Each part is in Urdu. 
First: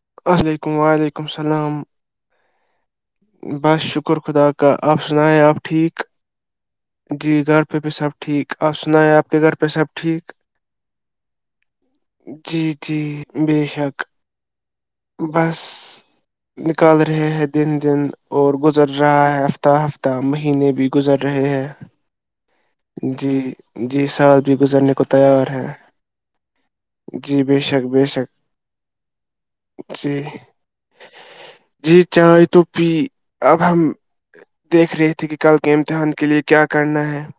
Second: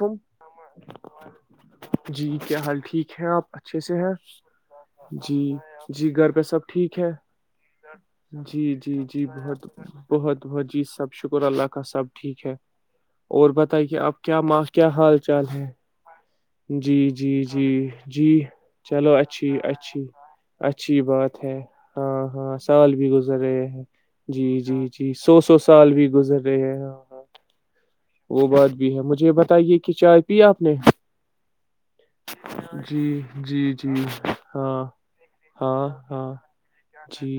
کم اللیکم وعلیکم السلام جی کیا حال ٹھیک ہے آپ اچھے بس سے ہیں شکر خدا کا آپ سنائیں جی آپ ٹھیک جی گھر پہ سب ٹھیک ہے جی گھر پہ بھی سب ٹھیک جی آپ جی سنائیں جی آپ کے گھر بہت پہ سب ٹھیک بہت بہت جی سب شکر اللہ کا سب ٹھیک ہے جی جی اور بے بتائیے شک آپ مچ [unintelligible] بس نکال جی رہے جی ہیں جی دن دن جی اور گزر چلو رہا ہے اچھی ہفتہ اچھی ہفتہ مہینے بھی اچھی گزر بات رہے ہے ہیں ہاں ہاں سال بھی گزر جی رہے ہیں سال جی بھی جی گزرنے کو جی سو تیار سو ہے سال بھی گزر رہے جی بے شک بے شک وہ بات بھی ہے مجھ یہ بتائیے کہ جی چائے پی آپ نے جی چائے تو پی جی اب جی ہم جی ہاں دیکھ رہے تھے کہ کل کے ہاں امتحان کے ہاں لیے کیا کرنا ہے جی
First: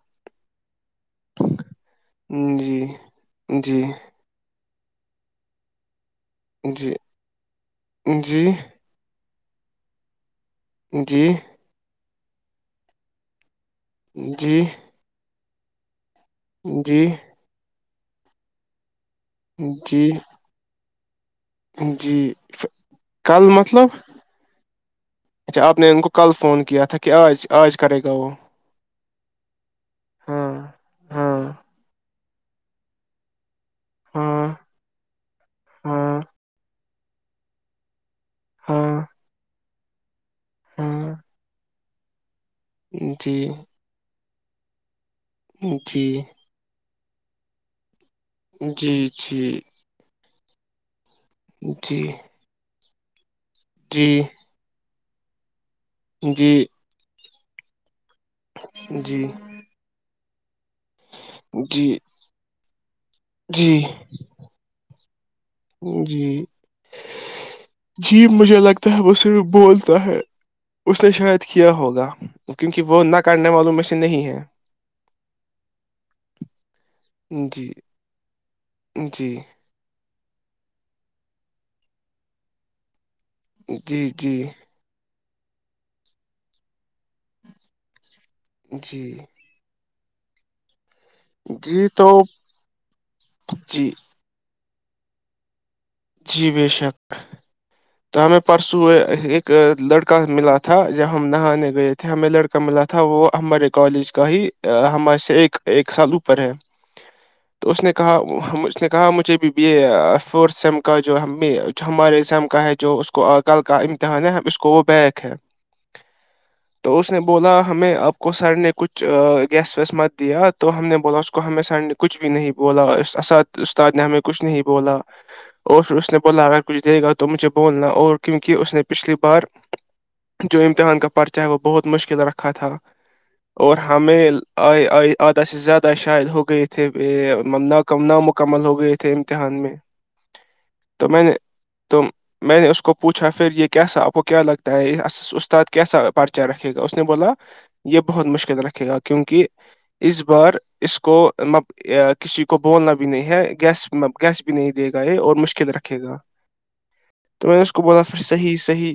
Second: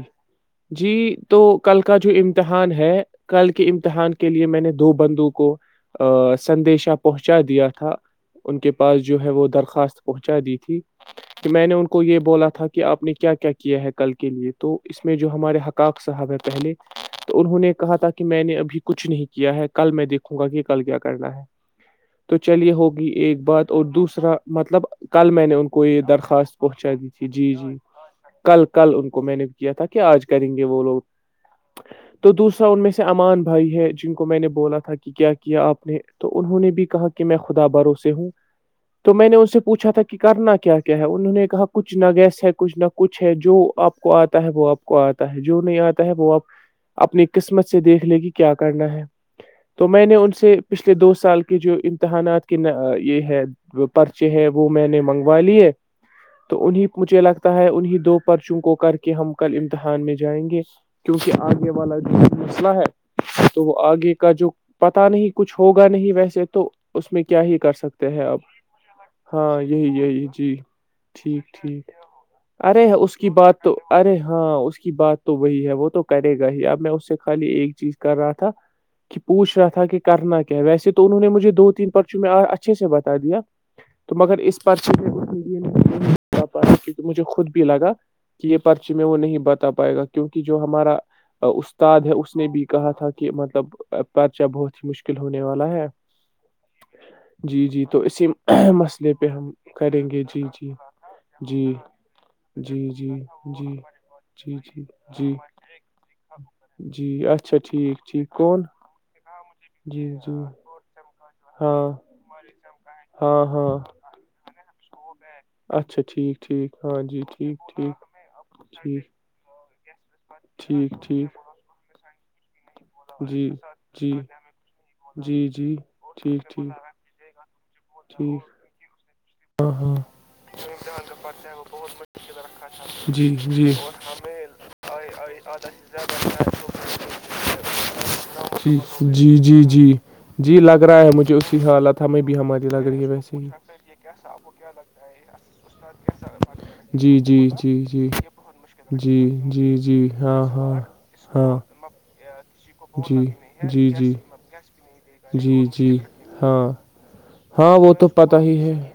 جی تو کل کا جو امتحان جی ہے کل کے جی امتحان کے لیے میں نے دو بندو کو جی سدیشا پہنچا دیا تھا جی، ان کے پاس جو ہے وہ درخواست پہنچا دی تھی جی، کہ میں نے ان کو کو یہ بولا تھا کہ آپ نے کیا کیا کیا ہے کل کے لیے جی، تو اس میں جو ہمارے ہقا صاحب ہے پہلے جی، تو انہوں نے کہا تھا کہ میں نے ابھی کچھ نہیں کیا ہے کل میں جی، دیکھوں گا کہ کل کیا کرنا ہے جی، تو ف چلیے ہوگی ایک کل بات اور مطلب دوسرا مطلب کل میں نے ان اچھا آپ کو یہ کل درخواست فون کیا پہنچا تھا دی کہ تھی آج جی جی آج کرے گا وہ کل کل ان کو میں نے کیا تھا کہ آج ہاں کریں گے وہ لوگ ہاں تو دوسرا ان میں سے امان بھائی ہے جن کو میں نے ہاں بولا تھا کہ کیا آپ نے ہاں تو انہوں نے بھی کہا کہ میں خدا باروں سے ہوں ہاں تو میں نے اس سے پوھا تھا کہ کرنا کیا کیا ہے ہاں انہوں نے کہا کچھ نہ گس کچھ نہ کچھ ہے جی جو آپ کو آ تا ہے وہ آپ کو آ جو نہیں آتا جی ہے وہ آپ اپنی قسمت سے دیکھ لے کہ کیا کرنا ہے جی جی تو میں نے ان سے سے پچھلے دو سال کے جو جی امتحانات کے یہ ہے جی پرچے ہے وہ میں نے منگوا لیے جی جی تو انہیں مجھے لگتا ہے انہیں دو پرچوں کو کر کے ہم کل امتحان میں جائیں گے کیونکہ آگے جی والا جو مسئلہ ہے تو وہ جی آگے کا جو پت ت نہیں کچھ ہوگا نہیں جی ویسے تو اس میں کیا ہی کر سکتے ہیں جی اپ مجھے لگتا ہے وہ صرف ہاں یہی بولتا ہے یہی جی اس نے شاید ٹھیک کیا ٹھیک ہوگا کیونکہ ارے وہ اس نہ کی کرنے بات والوں تو میں سے ارے نہیں ہے ہاں اس کی بات تو وہی ہے وہ تو کرے گا ہی اب میں اس سے خالی جی ایک چیز کر رہا تھا کہ جی پوچھ رہا تھا کہ کرنا کیا ہے وسے تو انہوں نے مجھے دو تین پرچوں میں اچھے سے بتا دیا جی تو مگر جی اس پرچ کیوںک مجھے خود بھی لگا کہ یہ پرچی جی میں وہ نہیں بتا پائے گا کیونکہ جو ہمارا جی استاد ہے تو اس نے بھی کہا تھا کہ مطلب جی پرچا بہت مشکل ہونے والا ہے جی بے شک جی جی تو اسی ہمیں پرسوں مسئلے پہ ہم ایک کریں لڑکا گے جی ملا جی تھا جب ہم نہانے جی گئے تھے ہمیں لڑکا جی ملا تھا جی وہ ہمارے جی کالج کا ہی جی جی ہمار جی سے ایک ایک سال اوپر ہے جی اچھا تو اس نے ٹھیک کہا ٹھیک کون اس نے کہا مجھے بھی جی یہ جی فور سم جو ہمیں ہاں ہمارے اسم کا ہے جو اس کو ہاں کل ہاں کا امتحان ہے اس اسکوپ ہے ہے اچھا ٹھیک ٹھیک تو ہاں اس نے جی بولا ٹھیک ہمیں ٹھیک آپ کو سر نے کچھ ٹھیک گیسٹ قسمت دیا تو ہم نے ٹھیک بولا اس ٹھیک کو ہمیں سڈ کچھ بھی نہیں بولا اس اسد جی استاد نے جی ہمیں کچھ نہیں بولا جی جی اور اس نے ٹھیک بولا اگر کچھ دے گا تو مجھے بولنا ٹھیک اور کیونکہ اس نے پچھلی ٹھیک پر ہاں ہاں جو امتحان کا پرچہ ہے وہ بہت مشکل رکھا تھا جی جی جی اور ہمیں آئے آئے آدھا سے زیادہ شاید ہو گئے تھےاکم نامکمل جی ہو گئے تھے جی امتحان میں جی جی لگ رہا ہے تو میں مجھے نے اسی تو حالت ہمیں بھی ہماری لگ رہی ہے ویسے ہی وہ کیا لگتا ہے یہ اس استاد کیسا پرچا رکھے گا اس نے جی بولا جی جی یہ جی بہت مشکل رکھے گا جی کیونکہ جی جی اس ہاں بار ہاں اس کو ہاں م کسی کو بولنا بھی جی نہیں ہے جی گیس جی گیس بھی نہیں دیک گ جی جی ہاں تو میں نے اس ہاں کو وہ بولا تو پھر پتہ صحیح ہی ہے صحیح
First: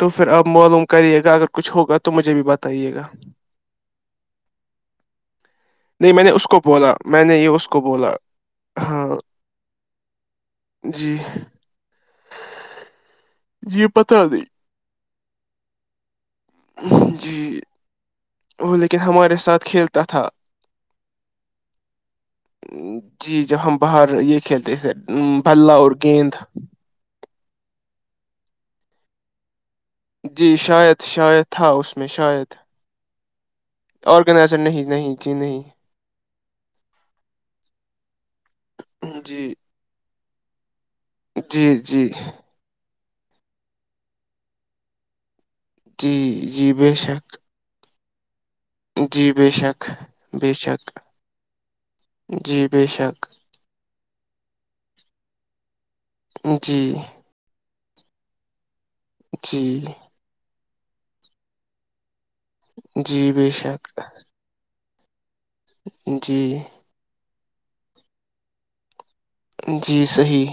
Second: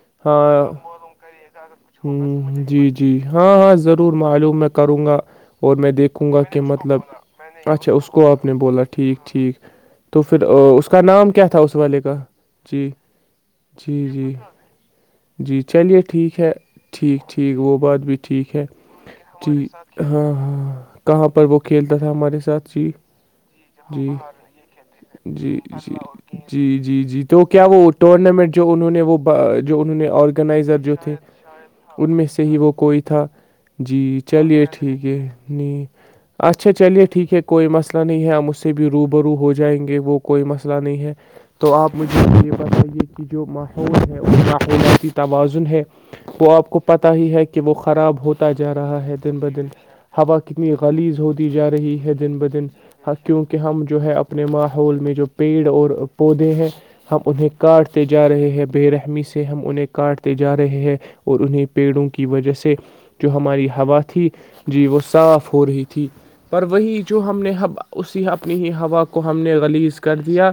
تو پھر اپ ہاں معلوم کریے گا اگر کچھ ہوگا تو مجھے بھی ہ جی بتائیے گا جی ہاں ہاں ضرور معلوم میں کروں گا اور میں نہیں نے دیکھوں گا اس کو کہ بولا مطلب میں نے یہ اچھا اس بولا کو آپ نے بولا ہاں ٹھیک ٹھیک تو پھر اس کا جی نام کیا تھا اس والے کا جی یہ جی پتا جی جی چلیے ٹھیک ہے نہیں ٹھیک ٹھیک جی وہ بات بھی ٹھیک ہے وہ لیکن ہمارے ساتھ جی کھیلتا تھا ہاں ہاں کہاں پر وہ کھیلتا تھا ہمارے ساتھ جی جی جب ہم جی باہر یہ کھیلتے تھے جی بھلا اور جی گیند جی جی جی تو کیا وہ ٹورنامنٹ جو انہوں نے وہ انہوں نے جی آرگنائزر جو شاید تھے شاید تھا اس ان میں سے شاید ہی وہ کوئی تھا جی آرگنائزر چلیے نہیں ٹھیک نہیں ہے جی نہیں اچھا چلیے ٹھیک ہے کوئی مسلہ نہیں ہے اس سے بھی روبرو ہو جی جائیں گے وہ کوئی مش نہیں ہے جی تو آپ جی مجھے یہ پتے جو ماحول ہے اس کا پ تو ہے جی وہ آپ جی کو بے پتا ہی شک ہے کہ وہ خ خراب ہوتا جا رہا ہے جی دن بہ بے دن شک ہوا بے کتنی شک خلیز ہوتی جا رہی ہے دن بہ دن جی بے شک کیونکہ ہم جو ہے اپنے ماہ ہوول میں جو پیڑ اور پودے ہیں جی ہم انہیں کاٹتے جا رہے ہے برہ جی ہم انہیں کاٹتے جا رہے رہے ہیں اور انہیں پیڑوں کے کی وجہ سے جو جی بے ہماری شک ہوا تھی جی وہ صاف ہو رہی تھی جی پر وہی جو ہم نے ب اسی اپنی ہی ہوا ہم نے غلیز جی کر دیا صحیح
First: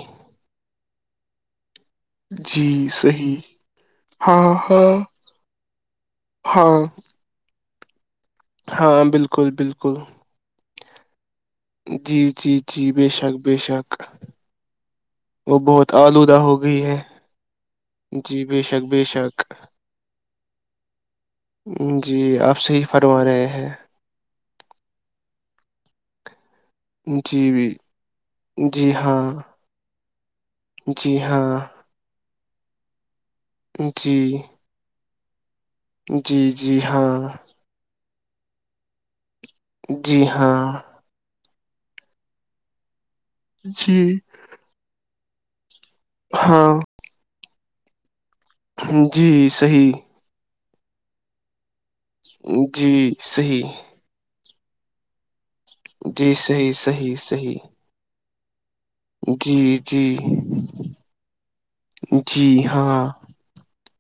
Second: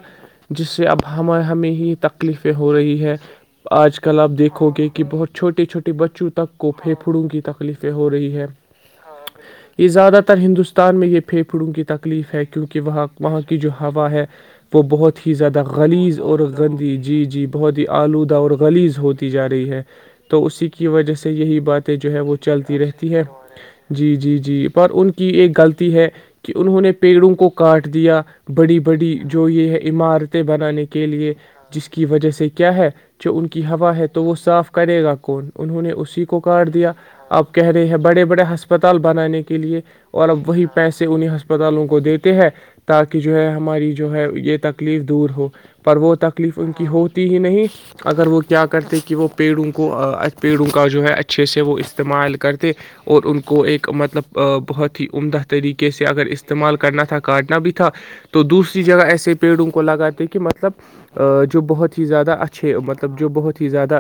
جس سے اب ہمیں ہمیں ہی تکلیفیں جی ہو رہی ہے صحیح آج کل آپ ہاں دیکھو گے ہاں کہ بہت چھوٹے چھوٹے بچوں تک کو ہاں پھیپھڑوں گی تکلیفیں ہو رہی ہیں ہے ہاں بالکل یہ بالکل زیادہ تر ہندوستان اسان میں یہ پھیپھڑوں کی جی تکلیف ہے جی کیونکہ جی وہاں بے شک وہاں بے کی جو شک ہوا ہے وہ بہت ہی وہ زیادہ بہت خلیز آلودہ اور ہو گئی گندی ہے جی جی بہت ہی آلود جی بے شک گلیز بے ہوتی شک جا رہی ہے تو اسی کی وجہ سے یہی باتیں جو ہیں جی وہ آپ چلتی صحیح رہتی ہیں فرما رہے جی جی جی پر ان کی ایک غلطی ہے کہ کہ انہوں نے پیڑوں کو جی کاٹ دیا بڑی جی بڑی ہاں جو یہ ہے عمارت بنانے کے جی لئے ہاں جس کی وجہ سے کہ کیا ہے جو ان کی ہوا ہے تو وہ جی صاف کرے گا کون انہوں نے اسی جی کو کاٹ جی دیا ہاں آپ کہہ رہے ہیں بڑے بڑے ہسپتال بنانے کے لیے جی اور اب ہاں وہی پیسے انہیں ہاسپٹ تالوں کو دیتے ہیں تاکہ کہ جو ہے ہماری جی جو ہے یہ تکلیف دور ہو [unintelligible] پر وہ تکلیف ان ہاں کی ہوتی ہی نہیں اگر وہ [unintelligible] کیا کرتے کہ وہ جی پیڑوں کو صحیح پیڑوں کا جو ہے اچھے سے وہ استعمال کرتے جی اور ان کو صحیح ایک مطلب بہت ہی عمدہ طریقے سے اگر جی صحیح استعمال کرنا صحیح تھا کاٹنا صحیح بھی تھا تو دوس جگہ ایسے پیڑوں جی کو لگاتے کہ جی مطلب جو بہت ہی زیادہ جی اچ ہاں مطلب جو بہت ہی زیادہ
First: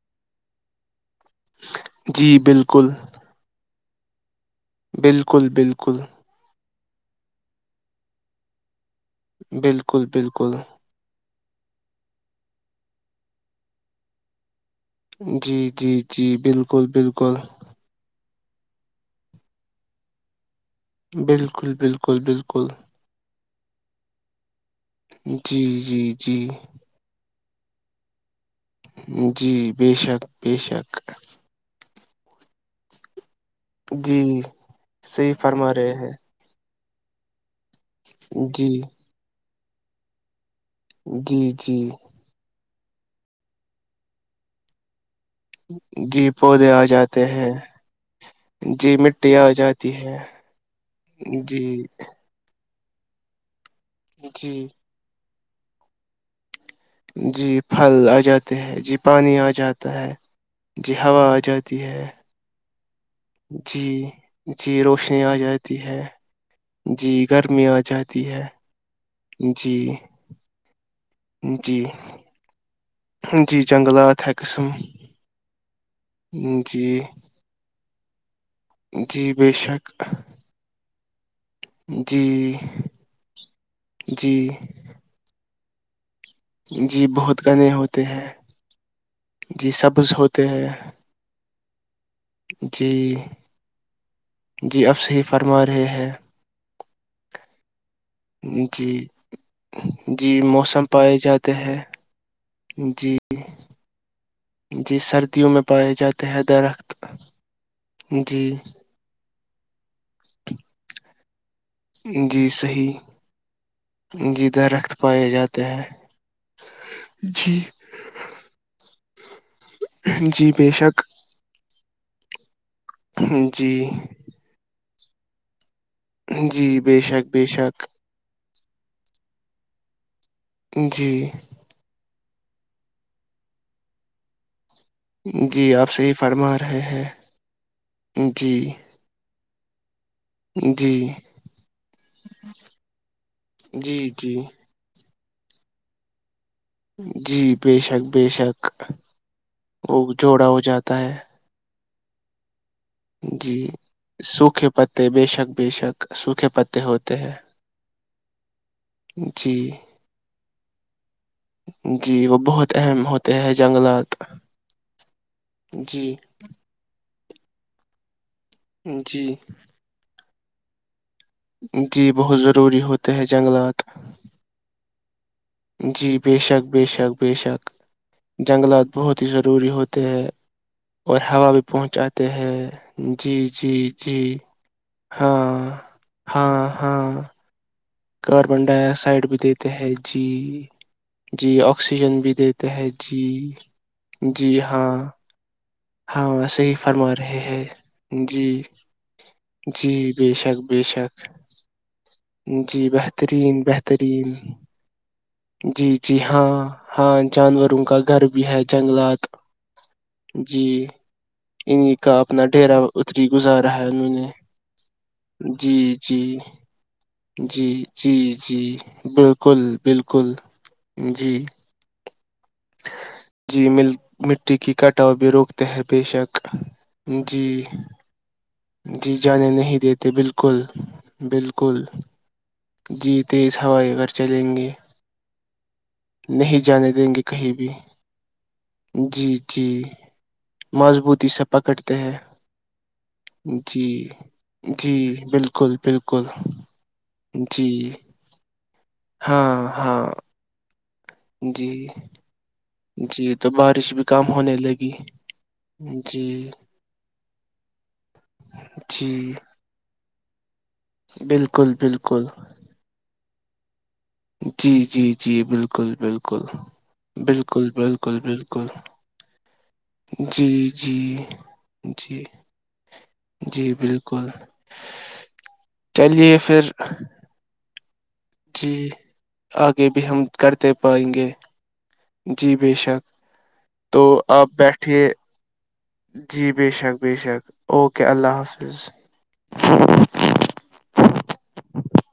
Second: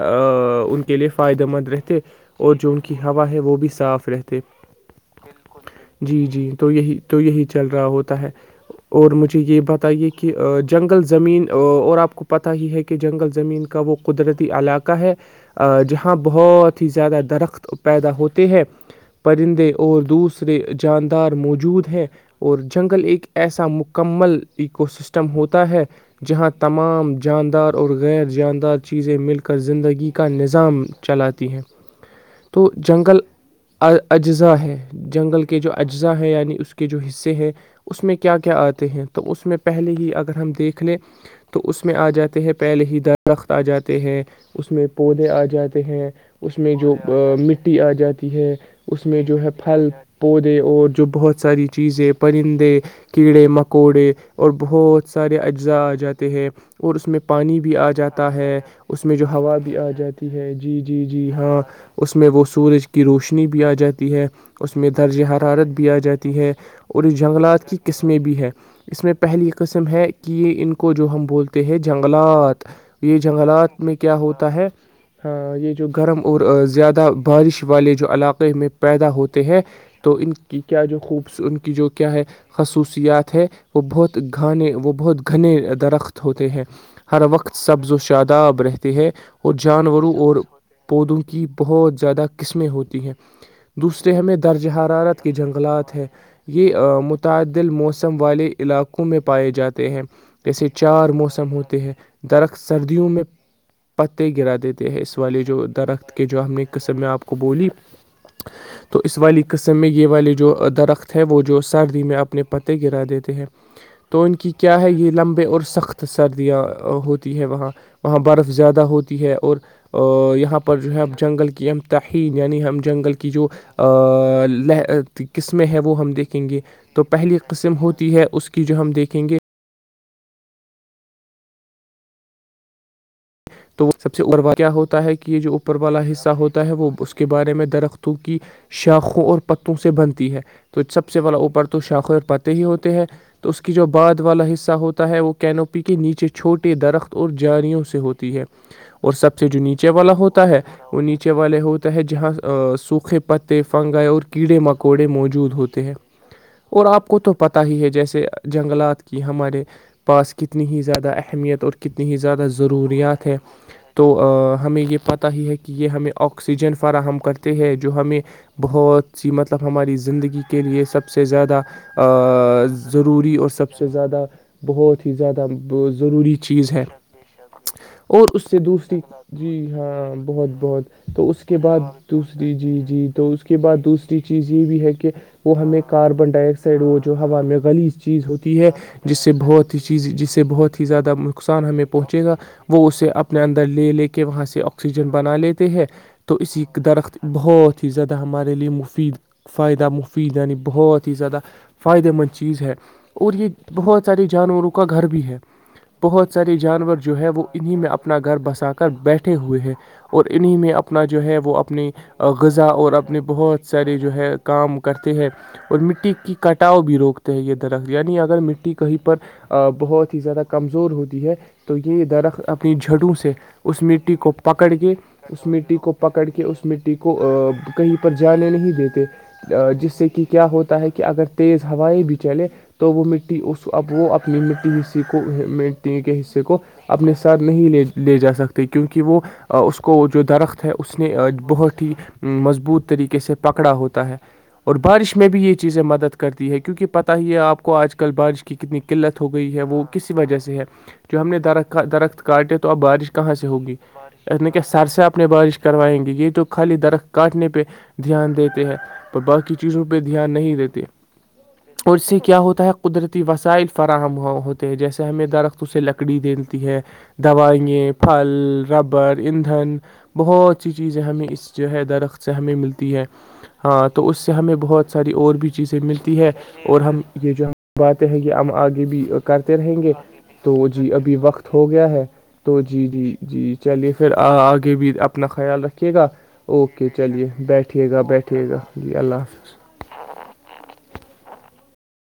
ان کے لیے فائدہ مند رہتے جی اور جو ان بالکل کی ہوا ہے وہ بھی صاف فت بالکل بالکل جی تو یہی تو یہی چل رہا ہوتا ہے اور مجھے یہ بالکل بتائیے کہ بالکل جنگل زمین اور آپ کو پتا ہی ہے کہ جنگل زمین کا وہ قدرتی علاق ہے جی جی جہاں جی بہت بالکل ہی زیادہ بالکل درخت پیدا ہوتا ہیں پرندے اور دوسر جاندار بالکل موجود ہیں بالکل اور بالکل جنگل ایک ایسا مکمل ایکو سسٹم جی ہوتا ہے جی جی جہاں تمام شاندار اور غیر جاندار چیزیں مل جی کر بے زندگی شک کا بے نظام شک چلاتی ہیں تو جنگل جی اجزاء ہے صحیح جنگل کے جو فرما رہے اجزاء ہیں یعنی اس کے کے جو حصے ہیں اس میں کیا کیا جی آتے ہیں تو اس میں پ پہلے ہی اگر ہم دیکھ لیں جی تو اس جی میں آ جاتے ہیں پ پہل ہی دار درخت آ جاتے ہیں اس میں پودے آ جاتے ہیں جی اس پودے میں آ جو جاتے ہیں مٹی آ جاتی ہے جی اس میں مٹی جو آ ہے پھل جاتی ہے پودے اور جو بہت ساری جی چیزیں پرندے کیڑے مک پکوڑے اور جی بہت سارے اجزاء آ جاتے ہیں اور اس میں پانی جی بھی آ پھل جاتا ہے جاتے ہیں جی اس میں جو پانی ہوا بھی آ جاتا جاتی ہے جی جی ہوا جی آ ہاں جاتی ہے اس میں وہ سورج کی روشنی بھی آ جی جاتی ہے اس جی میں روشنی درجہ آ حرارت جاتی بھی آ ہے جاتی ہے اور جی اس گرمی جنگلات کی آ قسمیں جاتی بھی ہے اس میں پہلی جی قسم ہے کہ ان کو جو ہم بولتے ہیں جی جنگلات جی جنگلات میں کیا جنگلات ہوتا ہے قسم ہ یہ جو گرم اور جی زیادہ بارش والے جو علاقہ میں پیدا جی ہوتے بے ہیں شک تو ان کی کیا جو خوب ان کی جو کیا ہے جی خصوصیات ہے وہ بہت جی گھنے وہ بہت گھنے درخت ہوتے ہیں جی ہر بہت وقت گنے سبز و ہوتے ہیں شاداب رہتے ہیں اور جی سبز جانوروں اور ہوتے ہیں پودوں کی بہوج زیادہ قسمیں ہوتی ہیں جی دوسرے ہمیں درجہ جی اب حرارت صحیح کے فرما رہے جنگلات ہیں یہ متعدل موسم موسم والے علاقوں جی میں پائے جاتے ہیں جی جیسے موسم چار پائے موسم جاتے ہوتے ہیں درخت سردیوں جی میں پتے گرا دیتے جی ہیں اس والے سردیوں میں جو پائے درخت کے جاتے ہیں جو ہم نے ایک قسم درخت میں آپ کو بولی جی تو اس والی قسم میں یہ والے جو درخت ہے وہ جو سردی میں اپنے جی پتے گرا صحیح دیتے ہیں تو ان جی کی کیا ہے درخت یہ پائے لمبے اور جاتے ہیں سخت سردیاں ہوتی ہے جی وہاں وہاں برف زیادہ ہوتی ہے اور جی یہاں بے پر جو ہے شک اب جنگل کی امتاح یعنی ہم جنگل کی جو جی ل ت کس میں ہیپ ہم دیکھیں گے جی بے تو شک پہلی بے قسم شک ہوتی ہے اس کے کہ جو ہم دیکھیں گے جی تو وہ سب سے اور والات ہوتا ہے کہ یہ جو جی اوپر آپ والا صحیح حصہ فرما ہوتا ہے رہے وہ ہیں اس کے بارے میں درختوں کی جی شاخوں اور پتوں سے بند ہے تو جی سب سے والا اوپر تو شاخوں پاتے ہی ہوتے ہیں تو اس کی جو جی بعد جی والا حصہ ہوتا ہے وہ کینوپی کے نیچے چھوٹے درخت اور جی بے جااریوں سے شک ہوتے بے ہے شک اور سب سے جو نیچے وہ والا ہوتا جوڑا ہو ہے جاتا وہ نیچے ہے والے ہوتے تح جہاں سوکھے جی پتے فنگائے اورکڑے سوکھے مکوڑے پتے بے موجود شک بے ہوتے ہیں شک سوکھے پتے اور آپ ہوتے کو ہیں تو پتہ ہی ہے جیسے جنگلاتک جی ہمارے پاس کتنی ہی زیادہ اہمیت اور کتنی ہی جی وہ زیادہ بہت اہم ضروریات ہے ہوتے ہیں تو جنگلات ہمیں یہ پتا ہی ہے کہ یہ ہمیں جی آکسیجن فراہ ہم کرتے ہیں جو ہمیں بہت جی سی مطلب ہماری زندگی کے لیے سب سب سے زیادہ جی بہت ضروری ہوتے ہیں ضروری اور سب جنگلات سے زیادہ بہت ہی زیاہ جی بشک بے شک بشک اور اس سے دوسری جی ہاں بہت بہت اور تو اس ہوا کے بھی بعد پہنچاتے دوسری ہیں جی جی تو اس کے جی بعد جی دوسری چیز یہ بھی ہے کہ ہاں وہ ہمیں کاربن ڈائی ہاں آکسائڈ وہ جو ہاں ہوا میں جلی چیز ہوتی کاربن ہے ڈائی جس آکسائڈ سے بھی دیتے بہت ہی ہیں چیز جی جس سے بہت ہی زیادہ جی نقصان ہمیں آکسیجن پہنچے بھی گا دیتے وہ ہیں اسے جی اپنے اندر لے لے کے وہاں جی سے ہاں آکسیجن بنا لی ت ہے تو ہاں اسی صحیح فرما درخت رہے ہیں بہت ہی زیادہ جی ہمارے لیے مفید فائدہ جی بے مفید یعنی شک بے بہت ہی شک زیادہ فائدے مند چیز ہے جی اور یہ بہترین بہت سارے بہترین جانوروں کا گھر بھی ہے جی جی بہت ہاں سارے جانور ہاں جو ہے وہ جان انہیں میں اپنا گھر بسا کر بیٹھے ہوئے ہیں اور انہیں جی میں اپنا جو ہے وہ اپنی انہیں کا اپنا غذا ڈیرا اور اپنے اتری بہت گزارا سارے جو انہوں نے ہے کام کرتے ہیں جی اور مٹی جی کی کٹاؤ بھی روکتے ہیں یہ جی درخت جی یعنی اگر مٹی جی کہیں پر بالکل بہت ہی بالکل زیادہ کمزور ہوتی ہے جی تو یہ درخت اپنی جھڑوں سے جی اس مل مٹی کو پکڑ کی کے کٹاؤ بھی اس روکتے مٹی ہیں کو بے پکڑ شک کے اس مٹی کو جی کہیں پر جانے نہیں دیتے جی جانے نہیں جس سے دیتے کہ کیا بالکل ہوتا ہے کہ اگر تیز بالکل ہوائیں بھی چلے تو وہ جی مٹی تیز اس اب ہوائیں اگر وہ اپنی چلیں گے مٹی حص کو مٹی کے حصے کو نہیں جانے دیں اپنے گے سے کہیں بھی نہیںے لے جا سکتے کیونکہ وہ جی جی اس کو جو درخت ہے اس نے مضبوطی سے بہت ہی پکڑتے ہیں مضبوط طریقے سے پکڑا ہوتا جی ہے اور جی بارش میں بھی یہ بالکل چیزیں مدد بالکل کرتی ہے کیونکہ پتہ ہی ہے آپ جی کو آج کل بارش کہ کتنی قلت ہو ہاں گئی ہے وہ ہاں کسی وجہ سے ہے جو ہم نے درخت کا جی درخت تو بارش کہاں جی سے تو ہوگی بارش بھی کام نے ہونے کہ سر لگی سے اپنے بارش کروائیں گے جی یہ تو خالی درخت کاٹ نپہ دھیان دیتے ہیں جی پر باقی چیزوں پہ دھیان نہیں دیتے بالکل اور اس سے بالکل کیا ہوتا ہے قدرتی ت وسائل فراہم ہو جی ہوتے جی جیسے ہمیں جی درخت اسے بالکل لکڑی بالکل دلتی ہے بالکل دوائیں بالکل پھل بالکل ربڑ ایندھن جی بہت سی جی چیزیں ہمیں اس جو ہے جی درخت سے ہمیں ملتی ہے جی ہاں تو اس بالکل سے ہمیں بہت ساری اور بھی چیزیں ملتی ہے چلیے پھر اور ہم یہ جو بات ہیں کہ ہم جی آگے بھی کرتے رہیں آگے گے بھی ہم تو کرتے جی پائیں ابھی گے وقت ہو گیا ہے تو بے جی شک جی جی چلیے تو پھر آپ آگے بھی بیٹھیے اپنا خیال رکھیے گا جی بے اوکے شک بے چلیے شک بیٹھیے گا اوکے اللہ بیٹھیے گا حافظ جی اللہ حافظ [inaudible]